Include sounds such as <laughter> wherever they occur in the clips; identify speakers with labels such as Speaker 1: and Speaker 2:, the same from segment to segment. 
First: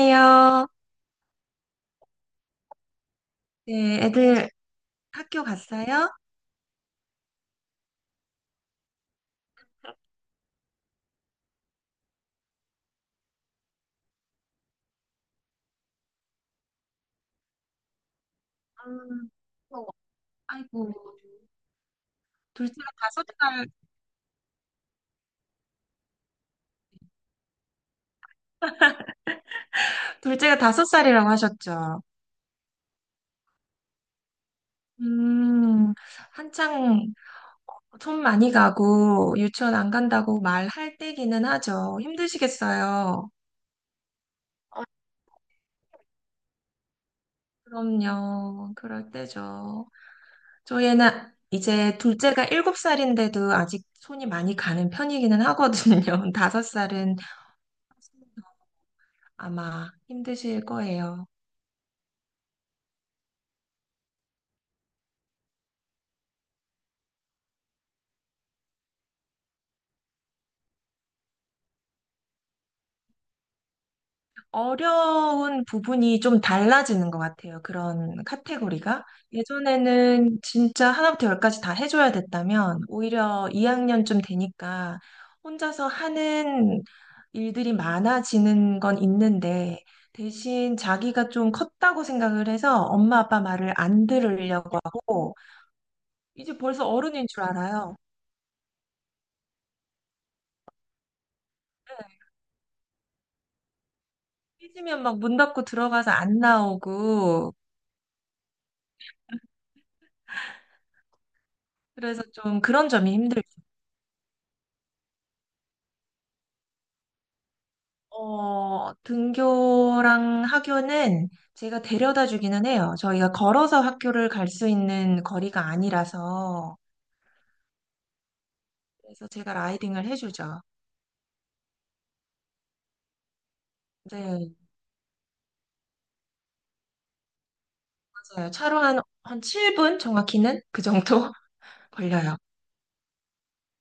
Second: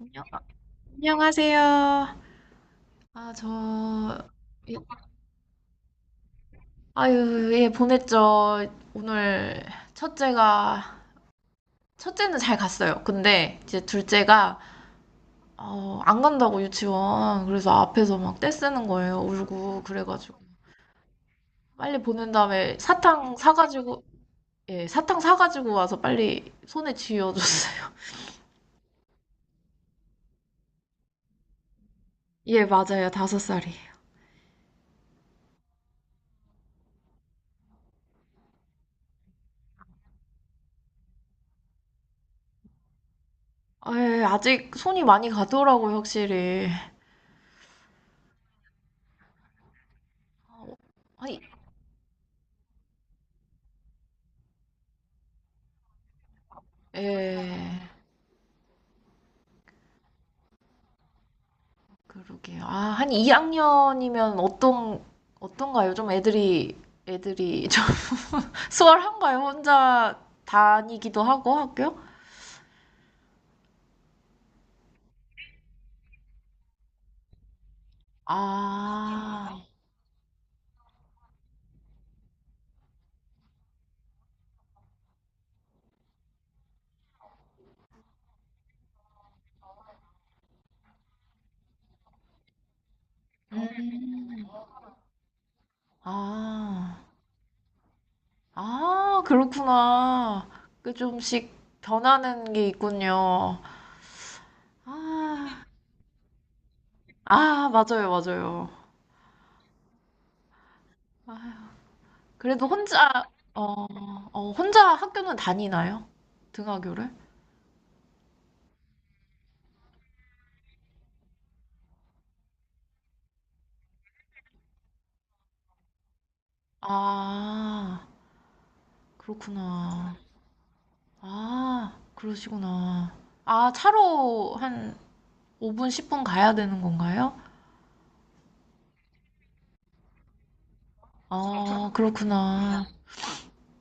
Speaker 1: 안녕- 안녕하세요. 아,
Speaker 2: 네,
Speaker 1: 저,
Speaker 2: 애들
Speaker 1: 예.
Speaker 2: 학교 갔어요?
Speaker 1: 아유, 예, 보냈죠. 오늘 첫째가, 첫째는 잘 갔어요. 근데 이제 둘째가, 안 간다고 유치원. 그래서 앞에서 막 떼쓰는 거예요.
Speaker 2: 음,
Speaker 1: 울고.
Speaker 2: 어,
Speaker 1: 그래가지고.
Speaker 2: 아이고,
Speaker 1: 빨리 보낸 다음에
Speaker 2: 둘째가 다섯
Speaker 1: 사탕
Speaker 2: 살,
Speaker 1: 사가지고, 예, 사탕 사가지고 와서 빨리 손에 쥐어줬어요.
Speaker 2: 둘째가 5살이라고 하셨죠?
Speaker 1: <laughs> 예, 맞아요. 다섯 살이.
Speaker 2: 음, 한창 손 많이 가고 유치원 안 간다고 말할 때기는 하죠. 힘드시겠어요?
Speaker 1: 아, 예, 아직 손이 많이 가더라고요, 확실히.
Speaker 2: 그럼요. 그럴 때죠. 저희는
Speaker 1: 아니,
Speaker 2: 이제 둘째가 7살인데도 아직 손이 많이 가는 편이기는 하거든요. <laughs> 5살은
Speaker 1: 예.
Speaker 2: 아마 힘드실 거예요.
Speaker 1: 그러게요. 아, 한 2학년이면 어떤가요? 좀 애들이 좀 <laughs> 수월한가요? 혼자 다니기도 하고 학교?
Speaker 2: 어려운 부분이 좀 달라지는 것 같아요. 그런 카테고리가.
Speaker 1: 아,
Speaker 2: 예전에는 진짜 하나부터 열까지 다 해줘야 됐다면, 오히려 2학년쯤 되니까 혼자서 하는 일들이 많아지는 건 있는데, 대신 자기가 좀 컸다고 생각을 해서 엄마 아빠 말을 안
Speaker 1: 음,
Speaker 2: 들으려고 하고, 이제 벌써
Speaker 1: 아,
Speaker 2: 어른인 줄 알아요.
Speaker 1: 아, 그렇구나. 그 좀씩
Speaker 2: 네,
Speaker 1: 변하는 게 있군요.
Speaker 2: 삐지면 막 문 닫고
Speaker 1: 아,
Speaker 2: 들어가서 안 나오고,
Speaker 1: 아, 맞아요, 맞아요. 아휴,
Speaker 2: 그래서 좀
Speaker 1: 그래도
Speaker 2: 그런 점이 힘들죠.
Speaker 1: 어, 혼자 학교는 다니나요? 등하교를?
Speaker 2: 어, 등교랑 학교는 제가 데려다 주기는 해요. 저희가 걸어서 학교를 갈 수 있는 거리가 아니라서.
Speaker 1: 아.
Speaker 2: 그래서 제가 라이딩을
Speaker 1: 그렇구나.
Speaker 2: 해주죠.
Speaker 1: 아, 그러시구나. 아,
Speaker 2: 네,
Speaker 1: 차로 한 5분, 10분 가야 되는 건가요?
Speaker 2: 맞아요. 차로 한 7분? 정확히는? 그 정도 <laughs>
Speaker 1: 아,
Speaker 2: 걸려요.
Speaker 1: 그렇구나.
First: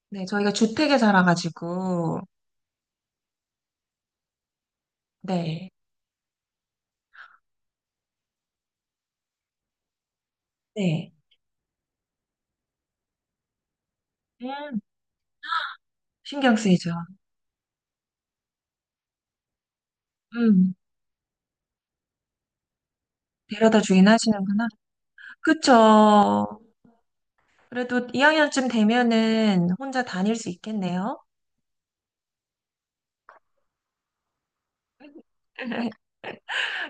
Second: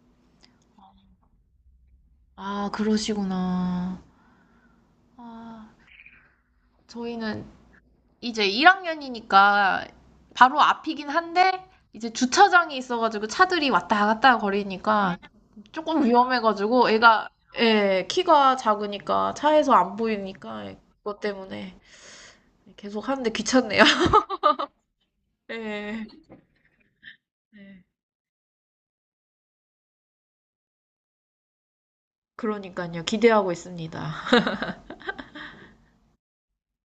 Speaker 2: 네, 저희가 주택에 살아가지고.
Speaker 1: 아, 그러시구나. 아,
Speaker 2: 네,
Speaker 1: 저희는 이제 1학년이니까 바로 앞이긴
Speaker 2: 네.
Speaker 1: 한데, 이제 주차장이 있어가지고 차들이 왔다 갔다
Speaker 2: 음,
Speaker 1: 거리니까 조금
Speaker 2: 신경
Speaker 1: 위험해가지고
Speaker 2: 쓰이죠.
Speaker 1: 애가, 예, 키가 작으니까 차에서 안 보이니까
Speaker 2: 음,
Speaker 1: 그것 때문에 계속 하는데
Speaker 2: 데려다
Speaker 1: 귀찮네요.
Speaker 2: 주긴
Speaker 1: <laughs>
Speaker 2: 하시는구나.
Speaker 1: 예.
Speaker 2: 그쵸.
Speaker 1: 네.
Speaker 2: 그래도 2학년쯤 되면은 혼자 다닐 수 있겠네요.
Speaker 1: 그러니깐요. 기대하고 있습니다.
Speaker 2: <laughs>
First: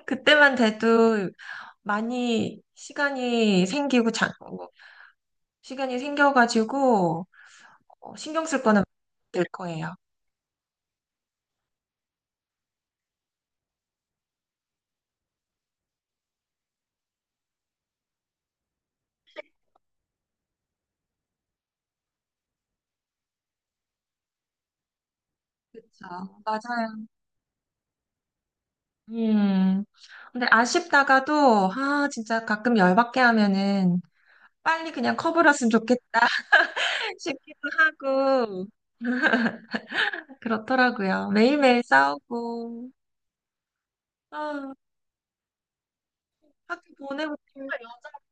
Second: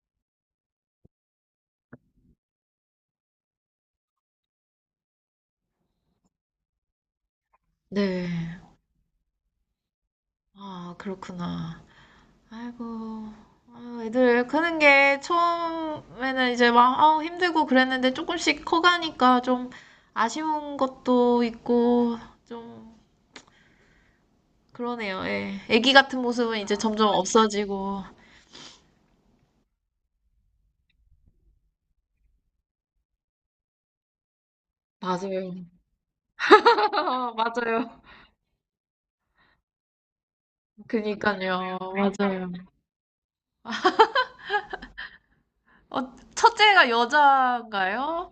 Speaker 2: 그때만 돼도 많이 시간이 생기고 장, 뭐, 시간이 생겨가지고 어,
Speaker 1: 네.
Speaker 2: 신경 쓸 거는 될 거예요.
Speaker 1: 아, 그렇구나. 아이고. 아, 애들 크는 게 처음에는 이제 막 아우 힘들고 그랬는데 조금씩 커가니까 좀 아쉬운 것도 있고 좀 그러네요. 예. 아기
Speaker 2: 그렇죠.
Speaker 1: 같은 모습은 이제
Speaker 2: 맞아요.
Speaker 1: 점점 없어지고.
Speaker 2: 음. 근데 아쉽다가도 아 진짜 가끔 열받게 하면은 빨리 그냥
Speaker 1: 맞아요.
Speaker 2: 커버렸으면 좋겠다 <laughs>
Speaker 1: <laughs>
Speaker 2: 싶기도
Speaker 1: 맞아요.
Speaker 2: 하고 그렇더라고요.
Speaker 1: 그니깐요.
Speaker 2: 매일매일
Speaker 1: 맞아요.
Speaker 2: 싸우고 아,
Speaker 1: 어, 첫째가
Speaker 2: 학교
Speaker 1: 여
Speaker 2: 보내고
Speaker 1: 자인
Speaker 2: 정말
Speaker 1: 가
Speaker 2: 여자
Speaker 1: 요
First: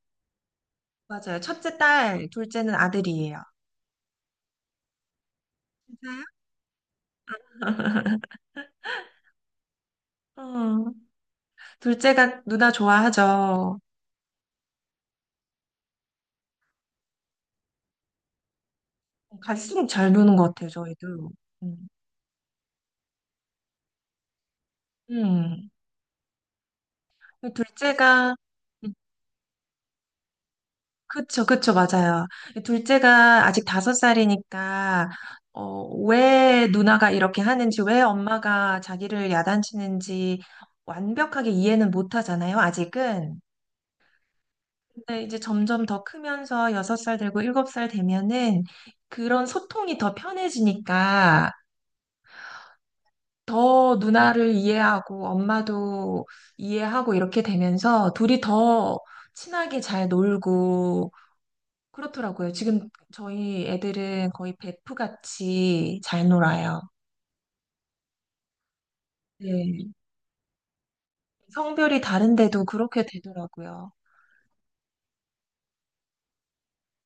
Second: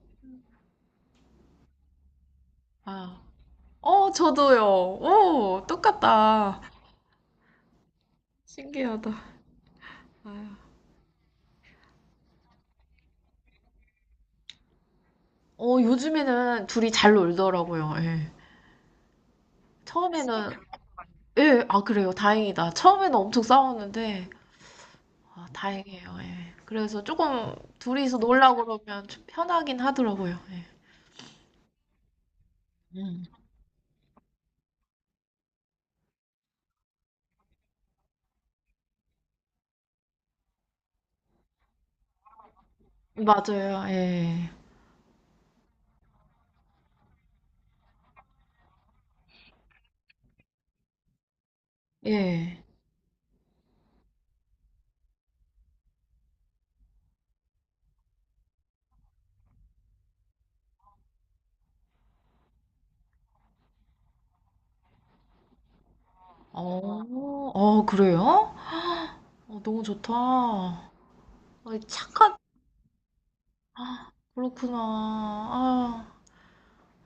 Speaker 2: 맞아요. 첫째 딸, 둘째는
Speaker 1: 아.
Speaker 2: 아들이에요.
Speaker 1: 어, 저도요. 오,
Speaker 2: 진짜요?
Speaker 1: 똑같다. 신기하다.
Speaker 2: 음, 둘째가 누나 좋아하죠.
Speaker 1: 어, 요즘에는 둘이 잘 놀더라고요. 예.
Speaker 2: 갈수록 잘 노는
Speaker 1: 처음에는,
Speaker 2: 것
Speaker 1: 있으니까.
Speaker 2: 같아요, 저희도.
Speaker 1: 예, 아,
Speaker 2: 음.
Speaker 1: 그래요. 다행이다. 처음에는 엄청 싸웠는데, 아,
Speaker 2: 음.
Speaker 1: 다행이에요. 예. 그래서 조금 둘이서
Speaker 2: 둘째가,
Speaker 1: 놀라
Speaker 2: 음,
Speaker 1: 그러면 좀 편하긴 하더라고요. 예.
Speaker 2: 그쵸, 그쵸, 맞아요.
Speaker 1: 음.
Speaker 2: 둘째가 아직 5살이니까, 어, 왜 누나가 이렇게 하는지, 왜 엄마가 자기를 야단치는지 완벽하게 이해는 못 하잖아요, 아직은.
Speaker 1: 맞아요. 예.
Speaker 2: 근데 이제 점점 더 크면서 6살 되고 7살 되면은 그런 소통이 더 편해지니까
Speaker 1: 예.
Speaker 2: 더 누나를 이해하고 엄마도 이해하고 이렇게 되면서 둘이 더 친하게 잘 놀고 그렇더라고요. 지금 저희 애들은 거의 베프같이 잘 놀아요.
Speaker 1: 어, 어, 어, 그래요? 어, 너무
Speaker 2: 네.
Speaker 1: 좋다. 어,
Speaker 2: 성별이
Speaker 1: 착한,
Speaker 2: 다른데도 그렇게 되더라고요.
Speaker 1: 그렇구나. 아,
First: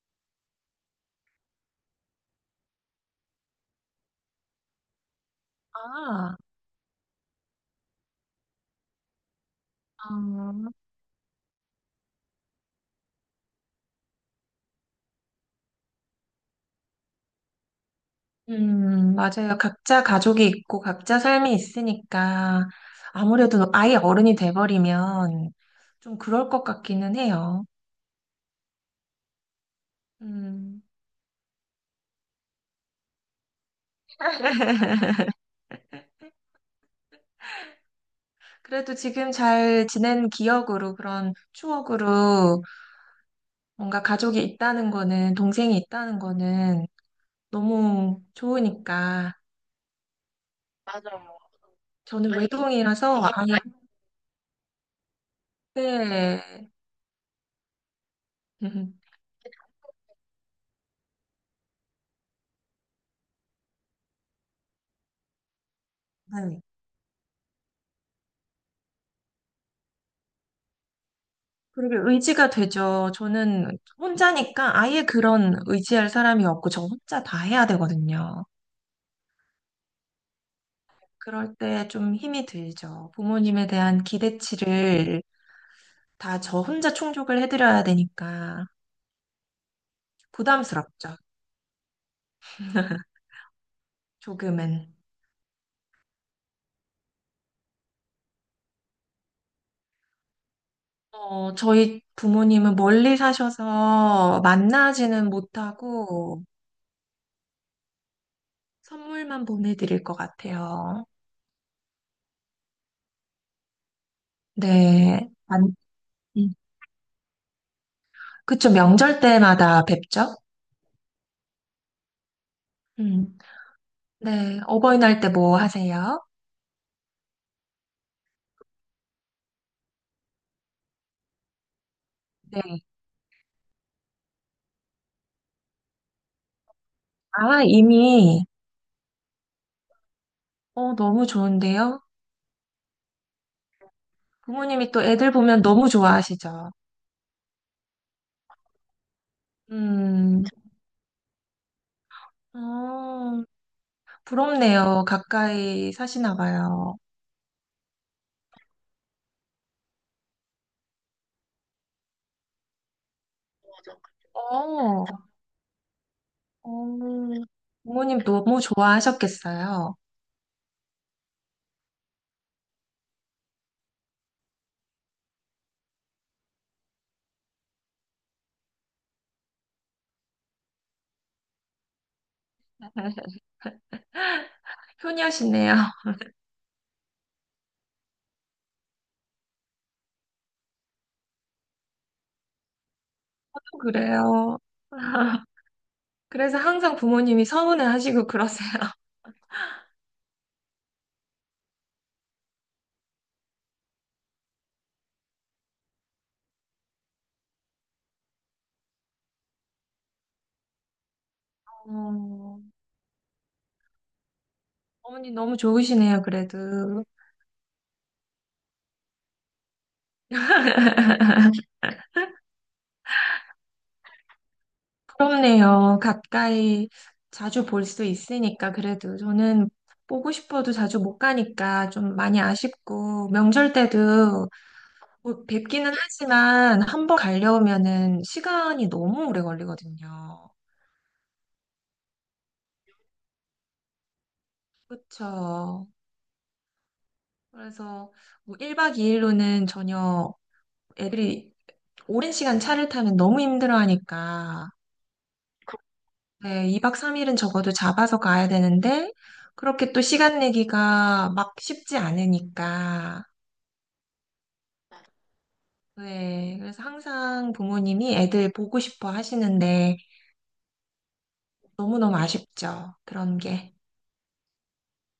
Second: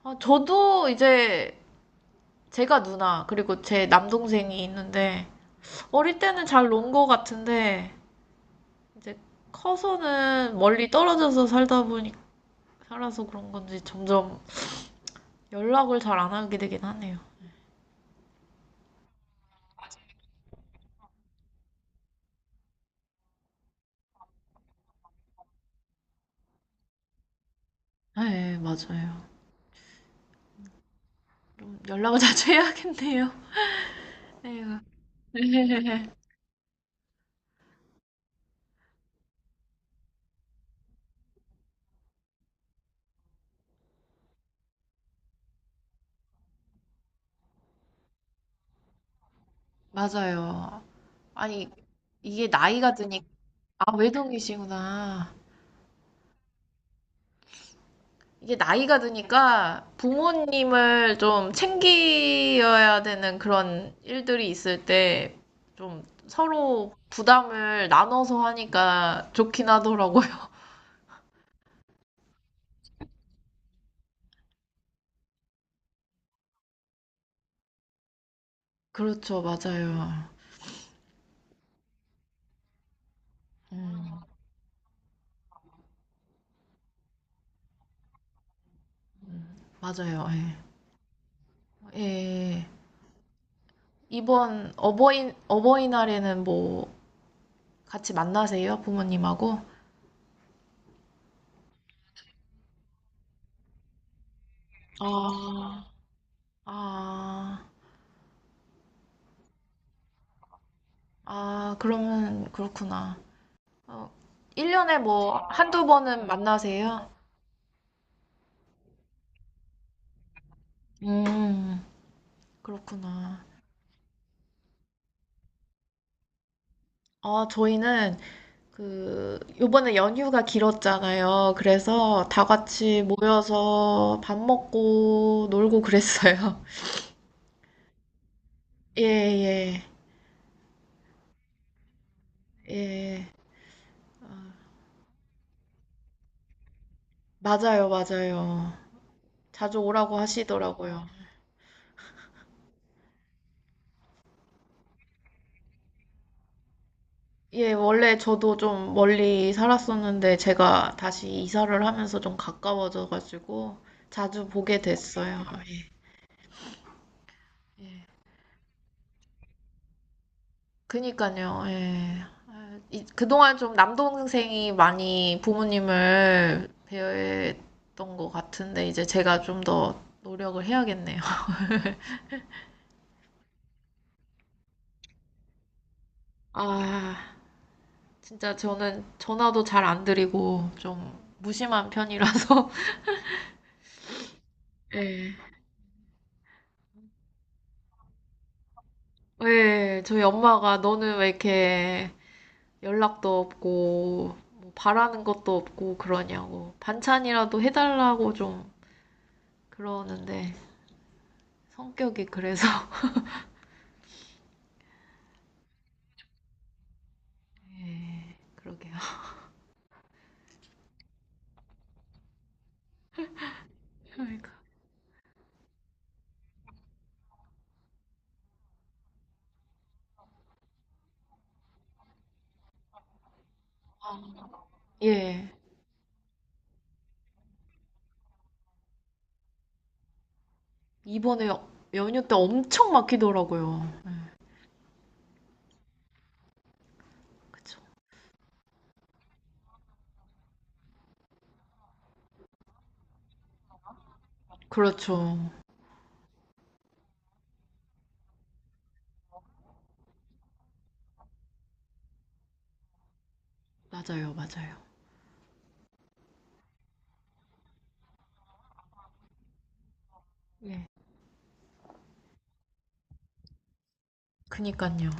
Speaker 1: 아, 저도 이제 제가 누나, 그리고 제 남동생이 있는데, 어릴
Speaker 2: 아,
Speaker 1: 때는 잘 논 거 같은데, 이제 커서는
Speaker 2: 아.
Speaker 1: 멀리 떨어져서 살다 보니, 살아서 그런 건지 점점 연락을 잘 안 하게 되긴 하네요.
Speaker 2: 맞아요. 각자 가족이 있고 각자 삶이 있으니까 아무래도 아예 어른이 돼버리면 좀 그럴 것 같기는 해요.
Speaker 1: 네, 맞아요.
Speaker 2: 음.
Speaker 1: 좀 연락을 <laughs> 자주 해야겠네요. 네, 네, <laughs>
Speaker 2: 그래도 지금 잘 지낸 기억으로 그런 추억으로 뭔가 가족이 있다는 거는 동생이 있다는 거는 너무 좋으니까
Speaker 1: 맞아요. 아니,
Speaker 2: 저는
Speaker 1: 이게 나이가
Speaker 2: 외동이라서
Speaker 1: 드니,
Speaker 2: 이게 아
Speaker 1: 아, 외동이시구나.
Speaker 2: 네. <laughs>
Speaker 1: 이게 나이가
Speaker 2: 음,
Speaker 1: 드니까 부모님을 좀 챙겨야 되는 그런 일들이 있을 때 좀
Speaker 2: 네.
Speaker 1: 서로 부담을 나눠서 하니까 좋긴 하더라고요. <laughs>
Speaker 2: 그렇게 의지가 되죠. 저는 혼자니까 아예 그런 의지할 사람이 없고 저 혼자 다 해야 되거든요.
Speaker 1: 그렇죠, 맞아요.
Speaker 2: 그럴 때 좀 힘이 들죠. 부모님에 대한
Speaker 1: 음,
Speaker 2: 기대치를 다 저 혼자 충족을 해드려야 되니까
Speaker 1: 맞아요.
Speaker 2: 부담스럽죠.
Speaker 1: 예. 예. 이번
Speaker 2: 조금은.
Speaker 1: 어버이날에는 뭐 같이 만나세요? 부모님하고?
Speaker 2: 어, 저희 부모님은 멀리 사셔서 만나지는
Speaker 1: 아,
Speaker 2: 못하고
Speaker 1: 아,
Speaker 2: 선물만 보내드릴 것 같아요.
Speaker 1: 아, 그러면 그렇구나. 어, 1년에
Speaker 2: 네.
Speaker 1: 뭐 한두 번은
Speaker 2: 음.
Speaker 1: 만나세요?
Speaker 2: 그쵸, 명절 때마다 뵙죠?
Speaker 1: 음,
Speaker 2: 음.
Speaker 1: 그렇구나.
Speaker 2: 네. 어버이날 때 뭐 하세요?
Speaker 1: 아, 저희는 그 요번에 연휴가 길었잖아요. 그래서 다
Speaker 2: 네.
Speaker 1: 같이 모여서 밥 먹고 놀고 그랬어요.
Speaker 2: 아, 이미,
Speaker 1: <laughs> 예, 예,
Speaker 2: 어, 너무 좋은데요?
Speaker 1: 예. 아,
Speaker 2: 부모님이 또 애들 보면 너무 좋아하시죠?
Speaker 1: 맞아요, 맞아요. 자주 오라고
Speaker 2: 음,
Speaker 1: 하시더라고요.
Speaker 2: 어, 부럽네요. 가까이 사시나 봐요.
Speaker 1: 예, 원래 저도 좀 멀리 살았었는데 제가 다시 이사를 하면서 좀 가까워져가지고 자주 보게
Speaker 2: 어,
Speaker 1: 됐어요.
Speaker 2: 음,
Speaker 1: 예, 예.
Speaker 2: 부모님 너무 좋아하셨겠어요.
Speaker 1: 그니까요. 예. 아, 그동안 좀 남동생이 많이 부모님을 배려했던 것 같은데 이제 제가 좀 더 노력을 해야겠네요. <laughs>
Speaker 2: <laughs> 효녀시네요.
Speaker 1: 아, 진짜 저는 전화도 잘 안 드리고 좀 무심한 편이라서
Speaker 2: <laughs> 그래요.
Speaker 1: <laughs> 예.
Speaker 2: 그래서 항상 부모님이 서운해 하시고 그러세요.
Speaker 1: 예, 저희 엄마가 너는 왜 이렇게 연락도 없고 뭐 바라는 것도 없고 그러냐고 반찬이라도 해달라고 좀 그러는데 성격이
Speaker 2: 어,
Speaker 1: 그래서 <laughs>
Speaker 2: 어머니 너무 좋으시네요, 그래도.
Speaker 1: 예, 그러게요. 그러니까.
Speaker 2: 부럽네요. 가까이 자주 볼 수 있으니까, 그래도. 저는 보고 싶어도 자주 못 가니까 좀 많이 아쉽고, 명절 때도 뭐
Speaker 1: 예.
Speaker 2: 뵙기는 하지만 한번 가려면은 시간이 너무 오래 걸리거든요.
Speaker 1: 이번에 연휴 때 엄청 막히더라고요.
Speaker 2: 그쵸.
Speaker 1: 그쵸.
Speaker 2: 그래서 뭐 1박 2일로는 전혀 애들이 오랜 시간 차를 타면 너무 힘들어하니까
Speaker 1: 그렇죠.
Speaker 2: 네, 2박 3일은 적어도 잡아서 가야 되는데 그렇게 또 시간 내기가 막 쉽지 않으니까
Speaker 1: 맞아요, 맞아요.
Speaker 2: 네, 그래서 항상 부모님이 애들 보고 싶어 하시는데
Speaker 1: 예.
Speaker 2: 너무너무 아쉽죠. 그런 게.
Speaker 1: 그니까요.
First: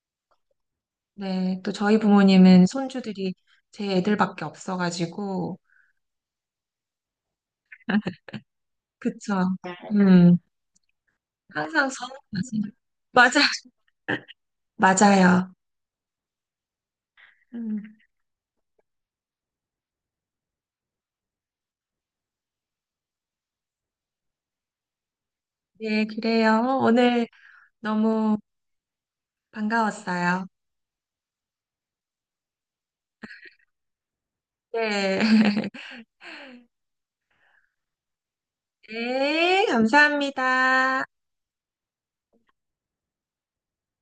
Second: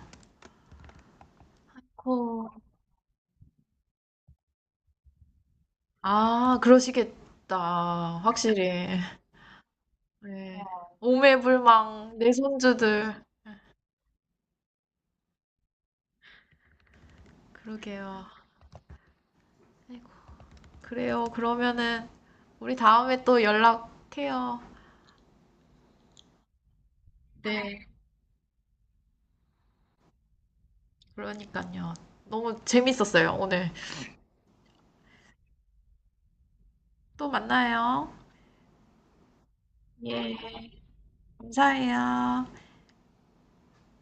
Speaker 2: 네, 또 저희
Speaker 1: 그,
Speaker 2: 부모님은 손주들이 제 애들밖에 없어가지고
Speaker 1: 아, 그러시겠다. 확실히.
Speaker 2: 그쵸. 음,
Speaker 1: 네.
Speaker 2: 항상
Speaker 1: 오매불망, 내
Speaker 2: 서운하지.
Speaker 1: 손주들.
Speaker 2: 맞아. 맞아요. 음,
Speaker 1: 그러게요. 아이고, 그래요. 그러면은, 우리 다음에 또 연락해요.
Speaker 2: 네, 그래요. 어, 오늘
Speaker 1: 네,
Speaker 2: 너무 반가웠어요.
Speaker 1: 그러니까요. 너무 재밌었어요, 오늘.
Speaker 2: 네. <laughs>
Speaker 1: 또 만나요.
Speaker 2: 네,
Speaker 1: 예,
Speaker 2: 감사합니다.
Speaker 1: 감사해요.